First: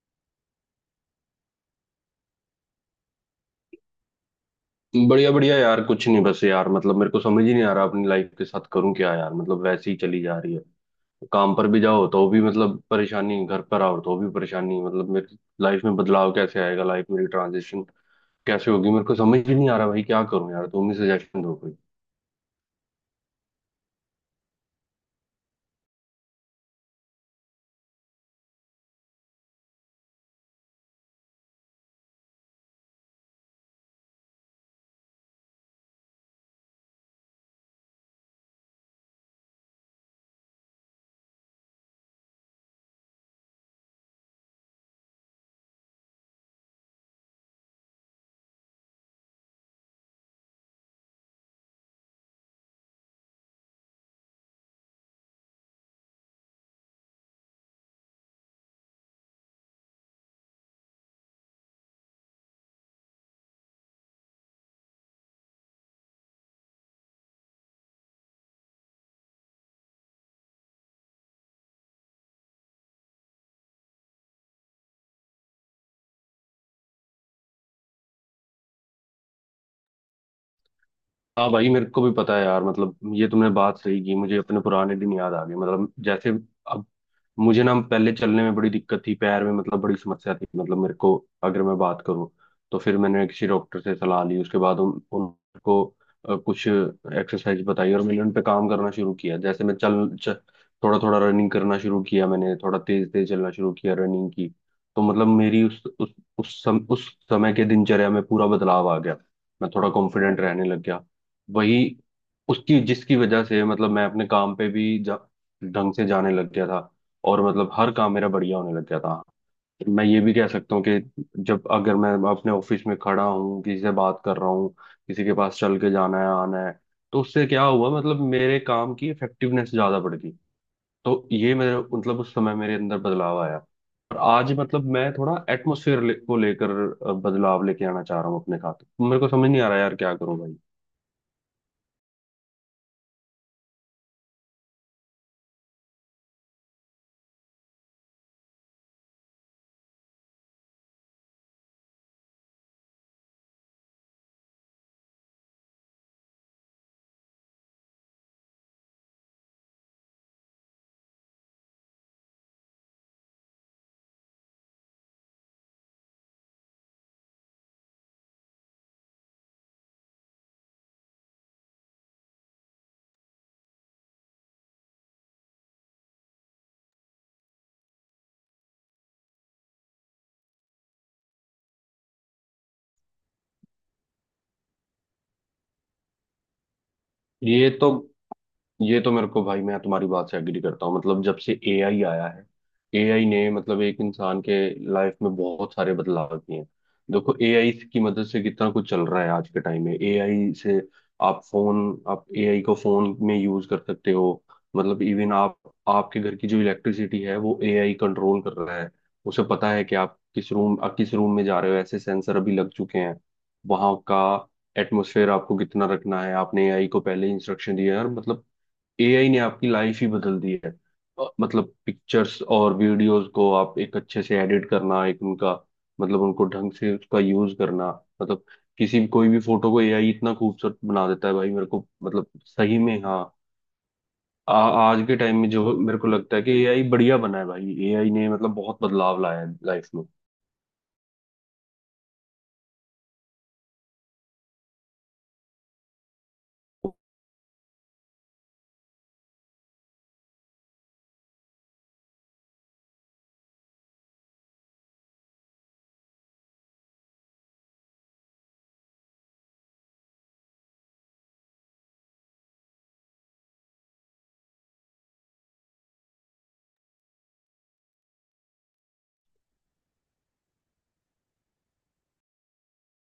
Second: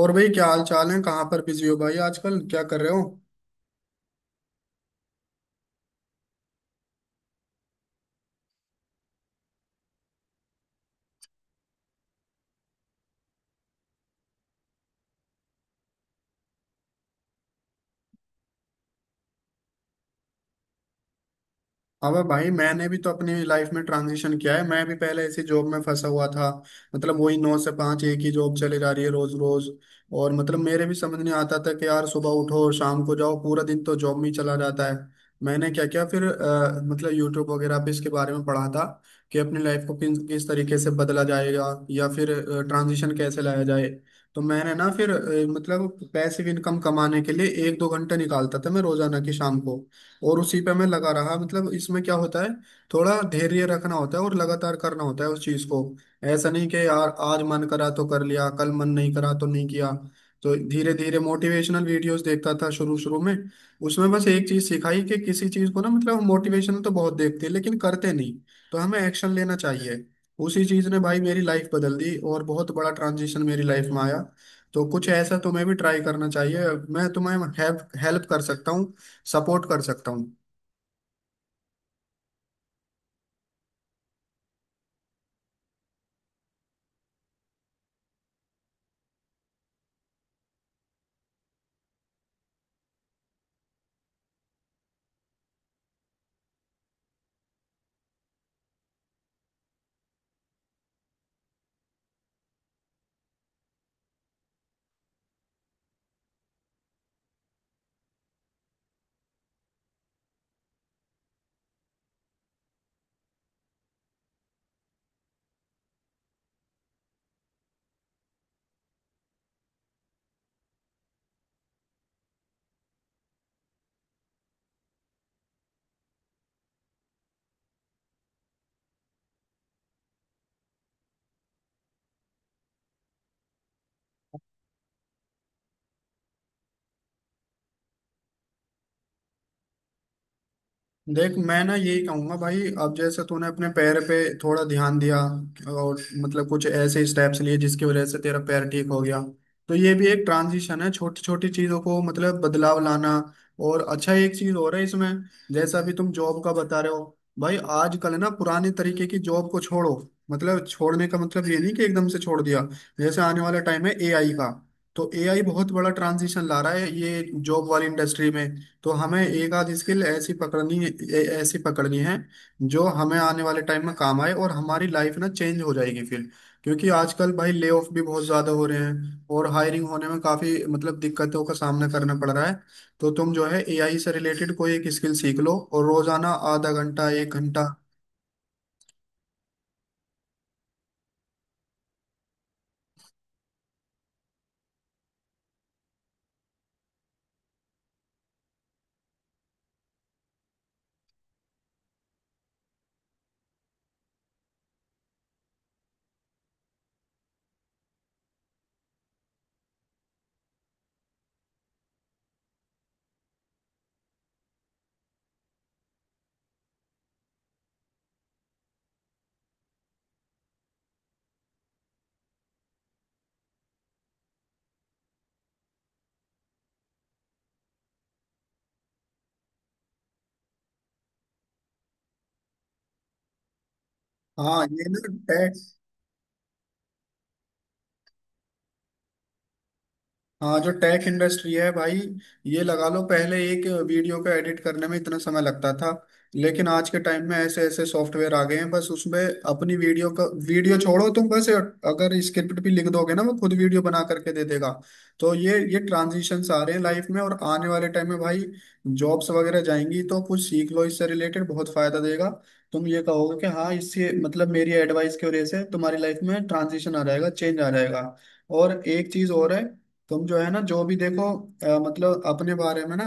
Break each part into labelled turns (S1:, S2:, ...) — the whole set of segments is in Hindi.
S1: और भाई, क्या हाल चाल है? कहाँ पर बिजी हो भाई आजकल? क्या कर रहे हो?
S2: बढ़िया बढ़िया यार कुछ नहीं बस यार मतलब मेरे को समझ ही नहीं आ रहा अपनी लाइफ के साथ करूं क्या यार मतलब वैसे ही चली जा रही है। काम पर भी जाओ तो भी मतलब परेशानी घर पर आओ तो भी परेशानी। मतलब मेरी लाइफ में बदलाव कैसे आएगा लाइफ मेरी ट्रांजिशन कैसे होगी मेरे को समझ ही नहीं आ रहा भाई क्या करूं यार तुम ही सजेशन दो कोई।
S1: अबे भाई, मैंने भी तो अपनी लाइफ में ट्रांजिशन किया है। मैं भी पहले ऐसी जॉब में फंसा हुआ था। मतलब वही 9 से 5, एक ही जॉब चली जा रही है रोज रोज। और मतलब मेरे भी समझ नहीं आता था कि यार सुबह उठो और शाम को जाओ, पूरा दिन तो जॉब में ही चला जाता है। मैंने क्या किया फिर, मतलब यूट्यूब वगैरह पे इसके बारे में पढ़ा था कि अपनी लाइफ को किस किस तरीके से बदला जाएगा या फिर ट्रांजिशन कैसे लाया जाए। तो मैंने ना फिर, मतलब पैसिव इनकम कमाने के लिए एक दो घंटे निकालता था मैं रोजाना की शाम को। और उसी पे मैं लगा रहा। मतलब इसमें क्या होता है, थोड़ा धैर्य रखना होता है और लगातार करना होता है उस चीज को। ऐसा नहीं कि यार आज मन करा तो कर लिया, कल मन नहीं करा तो नहीं किया। तो धीरे धीरे मोटिवेशनल वीडियोस देखता था शुरू शुरू में। उसमें बस एक चीज सिखाई कि किसी चीज को ना, मतलब मोटिवेशन तो बहुत देखते हैं लेकिन करते नहीं। तो हमें एक्शन लेना चाहिए। उसी चीज ने भाई मेरी लाइफ बदल दी और बहुत बड़ा ट्रांजिशन मेरी लाइफ में आया। तो कुछ ऐसा तुम्हें भी ट्राई करना चाहिए। मैं तुम्हें हेल्प हेल्प कर सकता हूँ, सपोर्ट कर सकता हूँ।
S2: हाँ भाई मेरे को भी पता है यार मतलब ये तुमने बात सही की। मुझे अपने पुराने दिन याद आ गए मतलब जैसे अब मुझे ना पहले चलने में बड़ी दिक्कत थी पैर में मतलब बड़ी समस्या थी मतलब मेरे को। अगर मैं बात करूँ तो फिर मैंने किसी डॉक्टर से सलाह ली उसके बाद उन उनको कुछ एक्सरसाइज बताई और मैंने उन पे काम करना शुरू किया। जैसे मैं थोड़ा थोड़ा रनिंग करना शुरू किया मैंने थोड़ा तेज तेज चलना शुरू किया रनिंग की। तो मतलब मेरी उस समय के दिनचर्या में पूरा बदलाव आ गया। मैं थोड़ा कॉन्फिडेंट रहने लग गया। वही उसकी जिसकी वजह से मतलब मैं अपने काम पे भी ढंग से जाने लग गया था। और मतलब हर काम मेरा बढ़िया होने लग गया था। मैं ये भी कह सकता हूँ कि जब अगर मैं अपने ऑफिस में खड़ा हूँ किसी से बात कर रहा हूँ किसी के पास चल के जाना है आना है तो उससे क्या हुआ मतलब मेरे काम की इफेक्टिवनेस ज्यादा बढ़ गई। तो ये मेरे मतलब उस समय मेरे अंदर बदलाव आया। और आज मतलब मैं थोड़ा एटमोसफेयर को लेकर बदलाव लेके आना चाह रहा हूँ अपने साथ। मेरे को समझ नहीं आ रहा यार क्या करूँ भाई।
S1: देख, मैं ना यही कहूंगा भाई, अब जैसे तूने अपने पैर पे थोड़ा ध्यान दिया और मतलब कुछ ऐसे स्टेप्स लिए जिसकी वजह से तेरा पैर ठीक हो गया। तो ये भी एक ट्रांजिशन है, छोटी छोटी चीजों को मतलब बदलाव लाना। और अच्छा एक चीज हो रहा है इसमें, जैसा अभी तुम जॉब का बता रहे हो भाई, आजकल ना पुराने तरीके की जॉब को छोड़ो। मतलब छोड़ने का मतलब ये नहीं कि एकदम से छोड़ दिया। जैसे आने वाला टाइम है एआई का। तो एआई बहुत बड़ा ट्रांजिशन ला रहा है ये जॉब वाली इंडस्ट्री में। तो हमें एक आध स्किल ऐसी पकड़नी है, ऐसी पकड़नी है, जो हमें आने वाले टाइम में काम आए और हमारी लाइफ ना चेंज हो जाएगी फिर। क्योंकि आजकल भाई ले ऑफ भी बहुत ज्यादा हो रहे हैं और हायरिंग होने में काफी मतलब दिक्कतों का सामना करना पड़ रहा है। तो तुम जो है एआई से रिलेटेड कोई एक स्किल सीख लो, और रोजाना आधा घंटा एक घंटा।
S2: ये तो ये तो मेरे को भाई मैं तुम्हारी बात से एग्री करता हूँ मतलब जब से एआई आया है। एआई ने मतलब एक इंसान के लाइफ में बहुत सारे बदलाव किए हैं। देखो एआई की मदद से कितना कुछ चल रहा है आज के टाइम में एआई से आप फोन आप एआई को फोन में यूज कर सकते हो। मतलब इवन आप आपके घर की जो इलेक्ट्रिसिटी है वो एआई कंट्रोल कर रहा है। उसे पता है कि आप किस रूम में जा रहे हो ऐसे सेंसर अभी लग चुके हैं। वहां का एटमोसफेयर आपको कितना रखना है आपने एआई को पहले इंस्ट्रक्शन दिया है और मतलब एआई ने आपकी लाइफ ही बदल दी है। मतलब पिक्चर्स और वीडियोस को आप एक अच्छे से एडिट करना एक उनका मतलब उनको ढंग से उसका यूज करना। मतलब किसी कोई भी फोटो को एआई इतना खूबसूरत बना देता है भाई मेरे को मतलब सही में। हाँ।
S1: हाँ। ये ना,
S2: आज के टाइम में जो मेरे को लगता है कि एआई बढ़िया बना है भाई एआई ने मतलब बहुत बदलाव लाया है लाइफ में।
S1: हाँ जो टेक इंडस्ट्री है भाई, ये लगा लो पहले एक वीडियो को एडिट करने में इतना समय लगता था, लेकिन आज के टाइम में ऐसे ऐसे सॉफ्टवेयर आ गए हैं, बस उसमें अपनी वीडियो का वीडियो छोड़ो, तुम बस अगर स्क्रिप्ट भी लिख दोगे ना, वो खुद वीडियो बना करके दे देगा। तो ये ट्रांजिशंस आ रहे हैं लाइफ में, और आने वाले टाइम में भाई जॉब्स वगैरह जाएंगी, तो कुछ सीख लो इससे रिलेटेड, बहुत फायदा देगा। तुम ये कहोगे कि हाँ इससे मतलब मेरी एडवाइस की वजह से तुम्हारी लाइफ में ट्रांजिशन आ जाएगा, चेंज आ जाएगा। और एक चीज और है, तुम जो है ना, जो भी देखो मतलब अपने बारे में ना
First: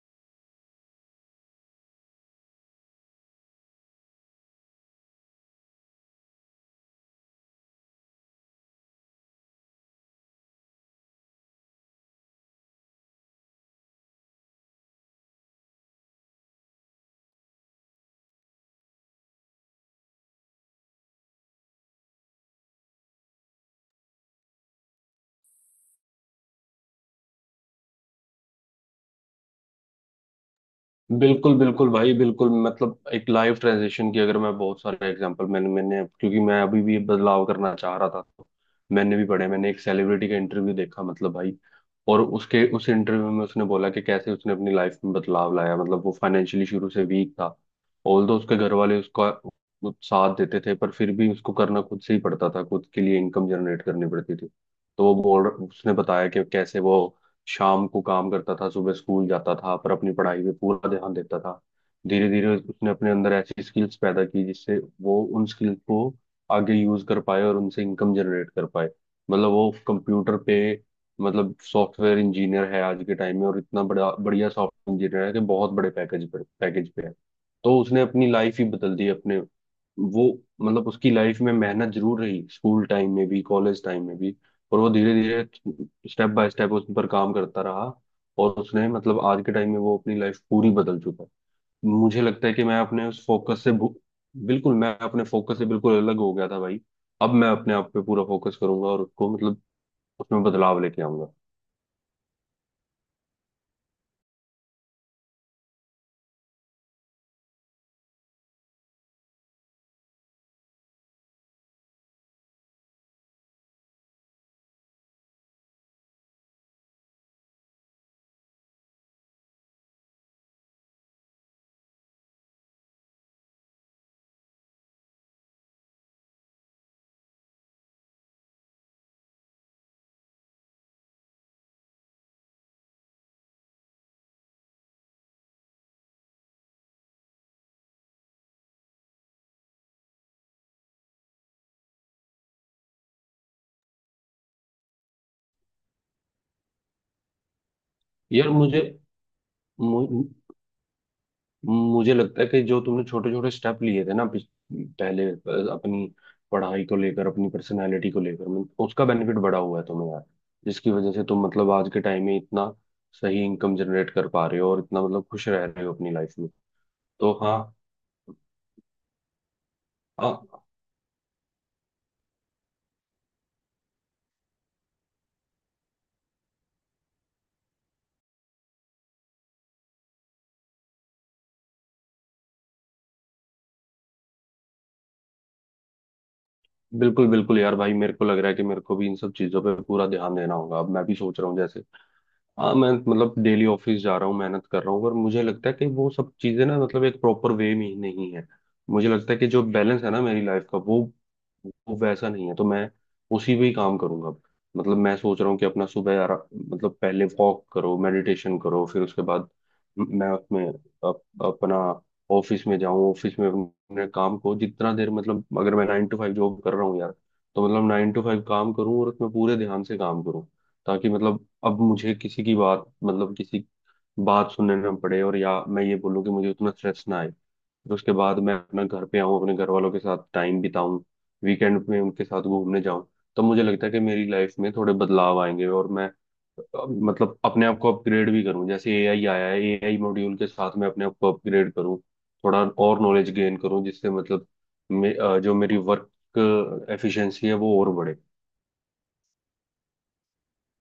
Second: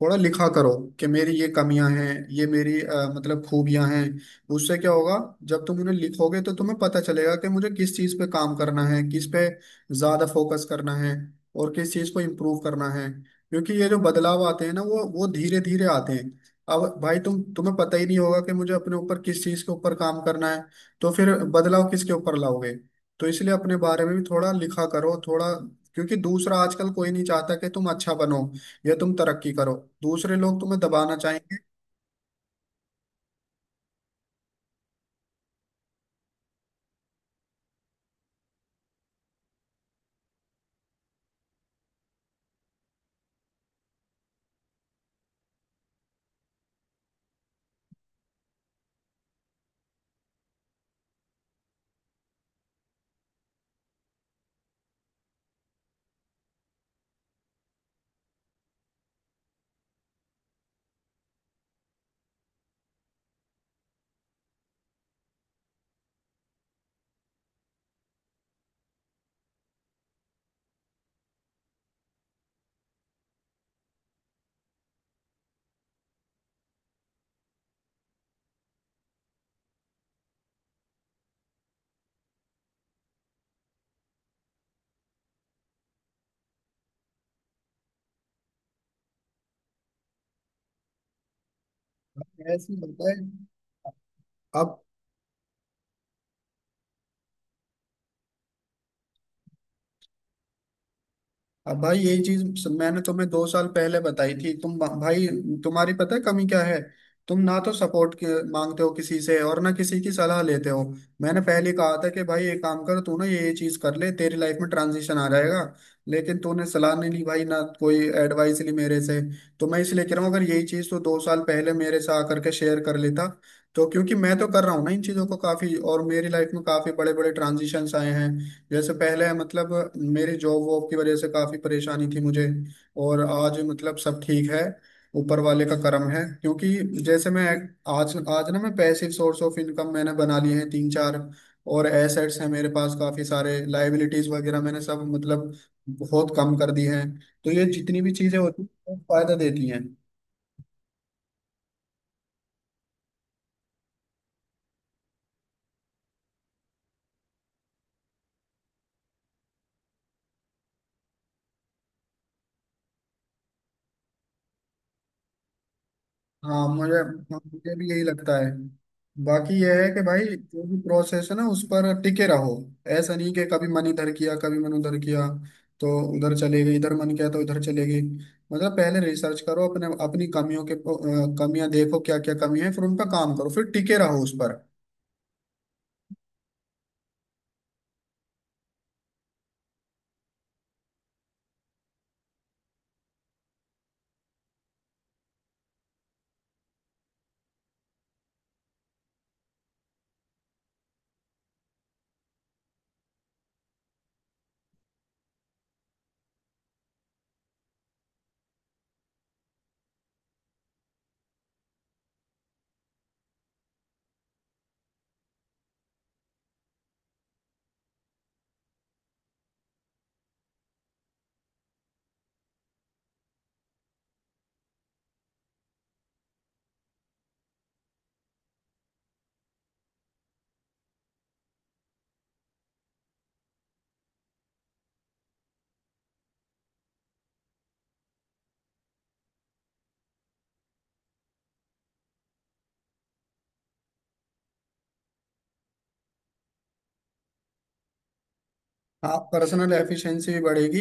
S1: थोड़ा लिखा करो कि मेरी ये कमियां हैं, ये मेरी मतलब खूबियां हैं। उससे क्या होगा, जब तुम उन्हें लिखोगे तो तुम्हें पता चलेगा कि मुझे किस चीज पे काम करना है, किस पे ज्यादा फोकस करना है और किस चीज को इम्प्रूव करना है। क्योंकि ये जो बदलाव आते हैं ना, वो धीरे धीरे आते हैं। अब भाई, तुम्हें पता ही नहीं होगा कि मुझे अपने ऊपर किस चीज के ऊपर काम करना है। तो फिर बदलाव किसके ऊपर लाओगे? तो इसलिए अपने बारे में भी थोड़ा लिखा करो थोड़ा। क्योंकि दूसरा आजकल कोई नहीं चाहता कि तुम अच्छा बनो या तुम तरक्की करो, दूसरे लोग तुम्हें दबाना
S2: बिल्कुल
S1: चाहेंगे।
S2: बिल्कुल भाई बिल्कुल मतलब एक लाइफ ट्रांजिशन की अगर मैं बहुत सारे एग्जांपल मैंने मैंने क्योंकि मैं अभी भी बदलाव करना चाह रहा था। तो मैंने भी पढ़े मैंने एक सेलिब्रिटी का इंटरव्यू देखा मतलब भाई। और उसके उस इंटरव्यू में उसने बोला कि कैसे उसने अपनी लाइफ में बदलाव लाया। मतलब वो फाइनेंशियली शुरू से वीक था। ऑल्दो उसके घर वाले उसका वो साथ देते थे पर फिर भी उसको करना खुद से ही पड़ता था खुद के लिए इनकम जनरेट करनी पड़ती थी। तो वो बोल उसने बताया कि कैसे वो शाम को काम करता था सुबह स्कूल जाता था पर अपनी पढ़ाई पे पूरा ध्यान देता था। धीरे धीरे उसने अपने अंदर ऐसी स्किल्स पैदा की जिससे वो उन स्किल्स को आगे यूज कर पाए और उनसे इनकम जनरेट कर पाए। मतलब वो कंप्यूटर पे मतलब सॉफ्टवेयर इंजीनियर है आज के टाइम में और इतना बड़ा बढ़िया सॉफ्टवेयर इंजीनियर है कि बहुत बड़े पैकेज पे है। तो उसने अपनी लाइफ ही बदल दी अपने। वो मतलब उसकी लाइफ में मेहनत जरूर रही स्कूल टाइम में भी कॉलेज टाइम में भी। और वो धीरे धीरे स्टेप बाय स्टेप उस पर काम करता रहा। और उसने मतलब आज के टाइम में वो अपनी लाइफ पूरी बदल चुका है। मुझे लगता है कि
S1: ऐसी
S2: मैं
S1: बात
S2: अपने
S1: है।
S2: उस फोकस से बिल्कुल
S1: अब।
S2: मैं अपने फोकस से बिल्कुल अलग हो गया था भाई। अब मैं अपने आप पे पूरा फोकस करूंगा और उसको मतलब उसमें बदलाव लेके आऊंगा।
S1: अब भाई यही चीज मैंने तुम्हें 2 साल पहले बताई थी तुम भाई। तुम्हारी पता है कमी क्या है? तुम ना तो सपोर्ट मांगते हो किसी से और ना किसी की सलाह लेते हो। मैंने पहले कहा था कि भाई ये काम कर, तू ना ये चीज कर ले, तेरी लाइफ में ट्रांजिशन आ जाएगा। लेकिन तूने सलाह नहीं ली भाई, ना कोई एडवाइस ली मेरे से। तो मैं इसलिए कह रहा हूँ, अगर यही चीज तो 2 साल पहले मेरे से आकर के शेयर कर लेता, तो क्योंकि मैं तो कर रहा हूँ ना इन चीजों को काफी, और मेरी लाइफ में काफी बड़े बड़े ट्रांजिशंस आए हैं। जैसे पहले मतलब मेरी जॉब वॉब की वजह से काफी परेशानी थी मुझे, और आज मतलब सब ठीक है, ऊपर वाले का करम है। क्योंकि जैसे मैं आज आज ना, मैं पैसिव सोर्स ऑफ इनकम मैंने बना लिए हैं तीन चार, और एसेट्स हैं मेरे पास काफी सारे, लाइबिलिटीज वगैरह मैंने सब मतलब बहुत कम कर दी हैं। तो ये जितनी भी चीजें
S2: यार
S1: होती हैं बहुत फायदा देती हैं।
S2: मु, मुझे लगता है कि जो तुमने छोटे छोटे स्टेप लिए थे ना पहले अपनी पढ़ाई को लेकर अपनी पर्सनालिटी को लेकर उसका बेनिफिट बड़ा हुआ है तुम्हें यार। जिसकी वजह से तुम मतलब आज के टाइम में इतना सही इनकम जनरेट कर पा रहे हो और इतना मतलब खुश रह रहे हो अपनी लाइफ में।
S1: हाँ। मुझे,
S2: तो हाँ।
S1: भी यही लगता है। बाकी यह है कि भाई जो
S2: हाँ।
S1: भी प्रोसेस है ना उस पर टिके रहो। ऐसा नहीं कि कभी मन इधर किया कभी मन उधर किया, तो उधर चले गई, इधर मन किया तो इधर चले गई। मतलब पहले रिसर्च करो अपने, अपनी कमियों के, कमियां देखो क्या क्या कमी है, फिर उन पर काम करो, फिर टिके रहो उस पर।
S2: बिल्कुल बिल्कुल यार भाई मेरे को लग रहा है कि मेरे को भी इन सब चीजों पे पूरा ध्यान देना होगा। अब मैं भी सोच रहा हूँ जैसे हाँ मैं मतलब डेली ऑफिस जा रहा हूँ मेहनत कर रहा हूँ पर मुझे लगता है कि वो सब चीजें ना मतलब एक प्रॉपर वे में ही नहीं है। मुझे लगता है कि जो बैलेंस है ना मेरी लाइफ का वो वैसा नहीं है। तो मैं उसी पे ही काम करूंगा। मतलब मैं सोच रहा हूँ कि अपना सुबह मतलब पहले वॉक करो मेडिटेशन करो फिर उसके बाद मैं उसमें अपना ऑफिस में जाऊँ। ऑफिस में अपने काम को जितना देर मतलब अगर मैं 9 to 5 जॉब कर रहा हूँ यार तो मतलब 9 to 5 काम करूँ और उसमें पूरे ध्यान से काम करूँ। ताकि मतलब अब मुझे किसी की बात मतलब किसी बात सुनने ना पड़े और या मैं ये बोलूँ कि मुझे उतना स्ट्रेस ना आए। फिर उसके बाद मैं अपना घर पे आऊँ अपने घर वालों के साथ टाइम बिताऊं वीकेंड में उनके साथ घूमने जाऊं। तो मुझे लगता है कि मेरी लाइफ में थोड़े बदलाव आएंगे और मैं मतलब अपने आप को अपग्रेड भी करूं। जैसे एआई आया है एआई मॉड्यूल के साथ मैं अपने आप को अपग्रेड करूं थोड़ा और नॉलेज गेन करूं जिससे मतलब जो मेरी वर्क एफिशिएंसी है वो और बढ़े।
S1: हाँ, पर्सनल एफिशिएंसी भी बढ़ेगी।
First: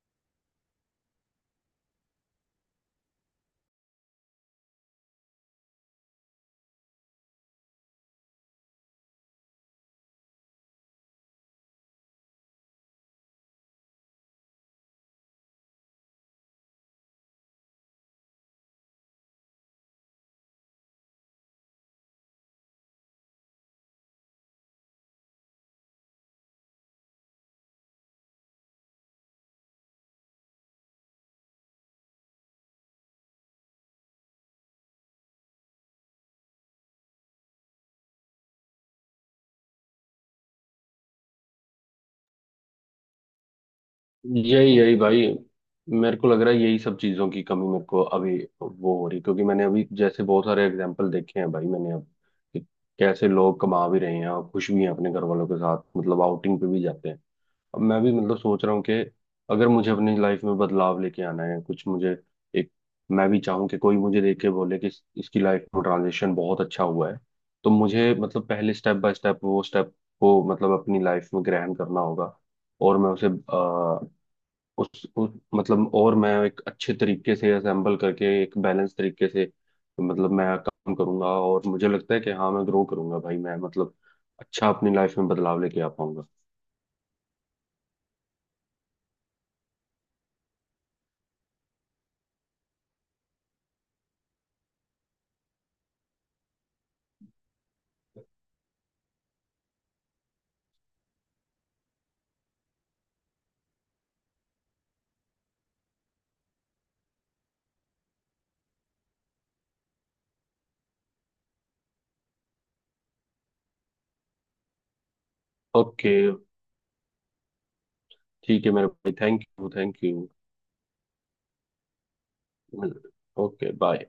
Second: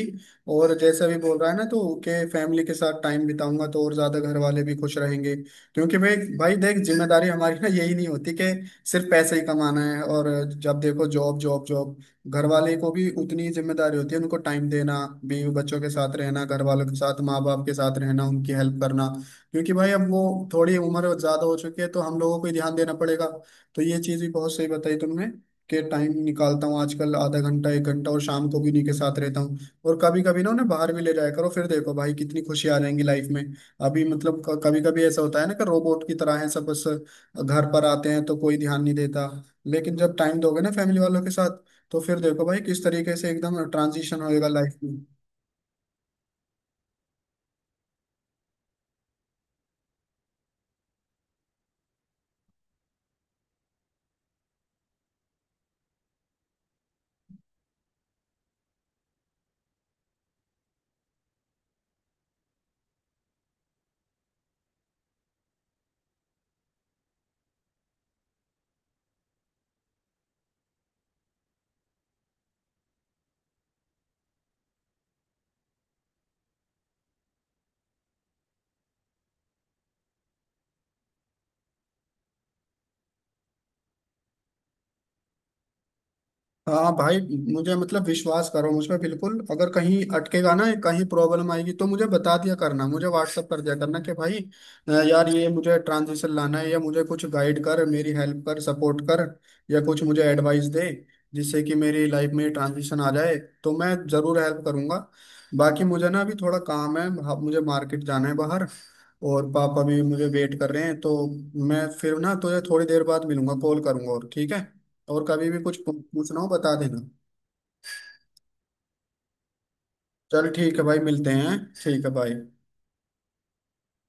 S1: और जैसा भी बोल रहा है ना तो के फैमिली के साथ टाइम बिताऊंगा, तो और ज्यादा घर वाले भी खुश रहेंगे। क्योंकि भाई भाई देख, जिम्मेदारी हमारी ना यही नहीं होती कि सिर्फ पैसे ही कमाना है और जब देखो जॉब जॉब जॉब। घर वाले को भी उतनी ही जिम्मेदारी होती है, उनको टाइम देना, बीवी बच्चों के साथ रहना, घर वालों के साथ माँ बाप के साथ रहना, उनकी हेल्प करना। क्योंकि भाई अब वो थोड़ी उम्र ज्यादा हो चुकी है, तो हम लोगों को ही ध्यान देना पड़ेगा। तो ये चीज़ भी बहुत सही बताई तुमने। के टाइम निकालता हूँ आजकल आधा घंटा एक घंटा, और शाम को भी उन्हीं के साथ रहता हूँ। और कभी कभी ना उन्हें बाहर भी ले जाया करो, फिर देखो भाई कितनी खुशी आ जाएंगी लाइफ में। अभी मतलब कभी कभी ऐसा होता है ना, कि रोबोट की तरह है सब, बस घर पर आते हैं तो कोई ध्यान नहीं देता। लेकिन जब टाइम दोगे ना फैमिली वालों के साथ, तो फिर देखो भाई किस तरीके से एकदम ट्रांजिशन होएगा
S2: यही
S1: लाइफ
S2: यही
S1: में।
S2: भाई मेरे को लग रहा है यही सब चीजों की कमी मेरे को अभी वो हो रही है। क्योंकि मैंने अभी जैसे बहुत सारे एग्जांपल देखे हैं भाई मैंने अब कि कैसे लोग कमा भी रहे हैं और खुश भी हैं अपने घर वालों के साथ मतलब आउटिंग पे भी जाते हैं। अब मैं भी मतलब सोच रहा हूँ कि अगर मुझे अपनी लाइफ में बदलाव लेके आना है कुछ मुझे एक मैं भी चाहूँ कि कोई मुझे देख के बोले कि इसकी लाइफ में ट्रांजिशन बहुत अच्छा हुआ है। तो मुझे मतलब पहले स्टेप बाय स्टेप वो स्टेप को मतलब अपनी लाइफ में ग्रहण करना होगा। और मैं उसे उस मतलब और मैं एक अच्छे तरीके से असेंबल करके एक बैलेंस तरीके से मतलब मैं काम करूंगा। और मुझे लगता है कि हाँ मैं ग्रो करूंगा भाई मैं मतलब अच्छा अपनी लाइफ में बदलाव लेके आ पाऊंगा।
S1: हाँ भाई, मुझे मतलब विश्वास करो मुझ पे बिल्कुल। अगर कहीं अटकेगा ना, कहीं प्रॉब्लम आएगी तो मुझे बता दिया करना, मुझे व्हाट्सअप कर दिया करना कि भाई यार ये मुझे ट्रांजिशन लाना है, या मुझे कुछ गाइड कर, मेरी हेल्प कर, सपोर्ट कर, या कुछ मुझे एडवाइस दे जिससे कि मेरी लाइफ में ट्रांजिशन आ जाए, तो मैं ज़रूर हेल्प करूंगा। बाकी मुझे ना अभी थोड़ा काम है। हाँ, मुझे मार्केट जाना है बाहर, और पापा भी मुझे वेट कर रहे हैं। तो मैं फिर ना तुझे थोड़ी देर बाद मिलूंगा, कॉल करूंगा, और ठीक है। और कभी भी कुछ पू-
S2: ओके
S1: पूछना हो बता देना।
S2: ठीक है मेरे भाई थैंक यू थैंक यू।
S1: चल ठीक है भाई, मिलते हैं, ठीक है भाई।
S2: Okay bye.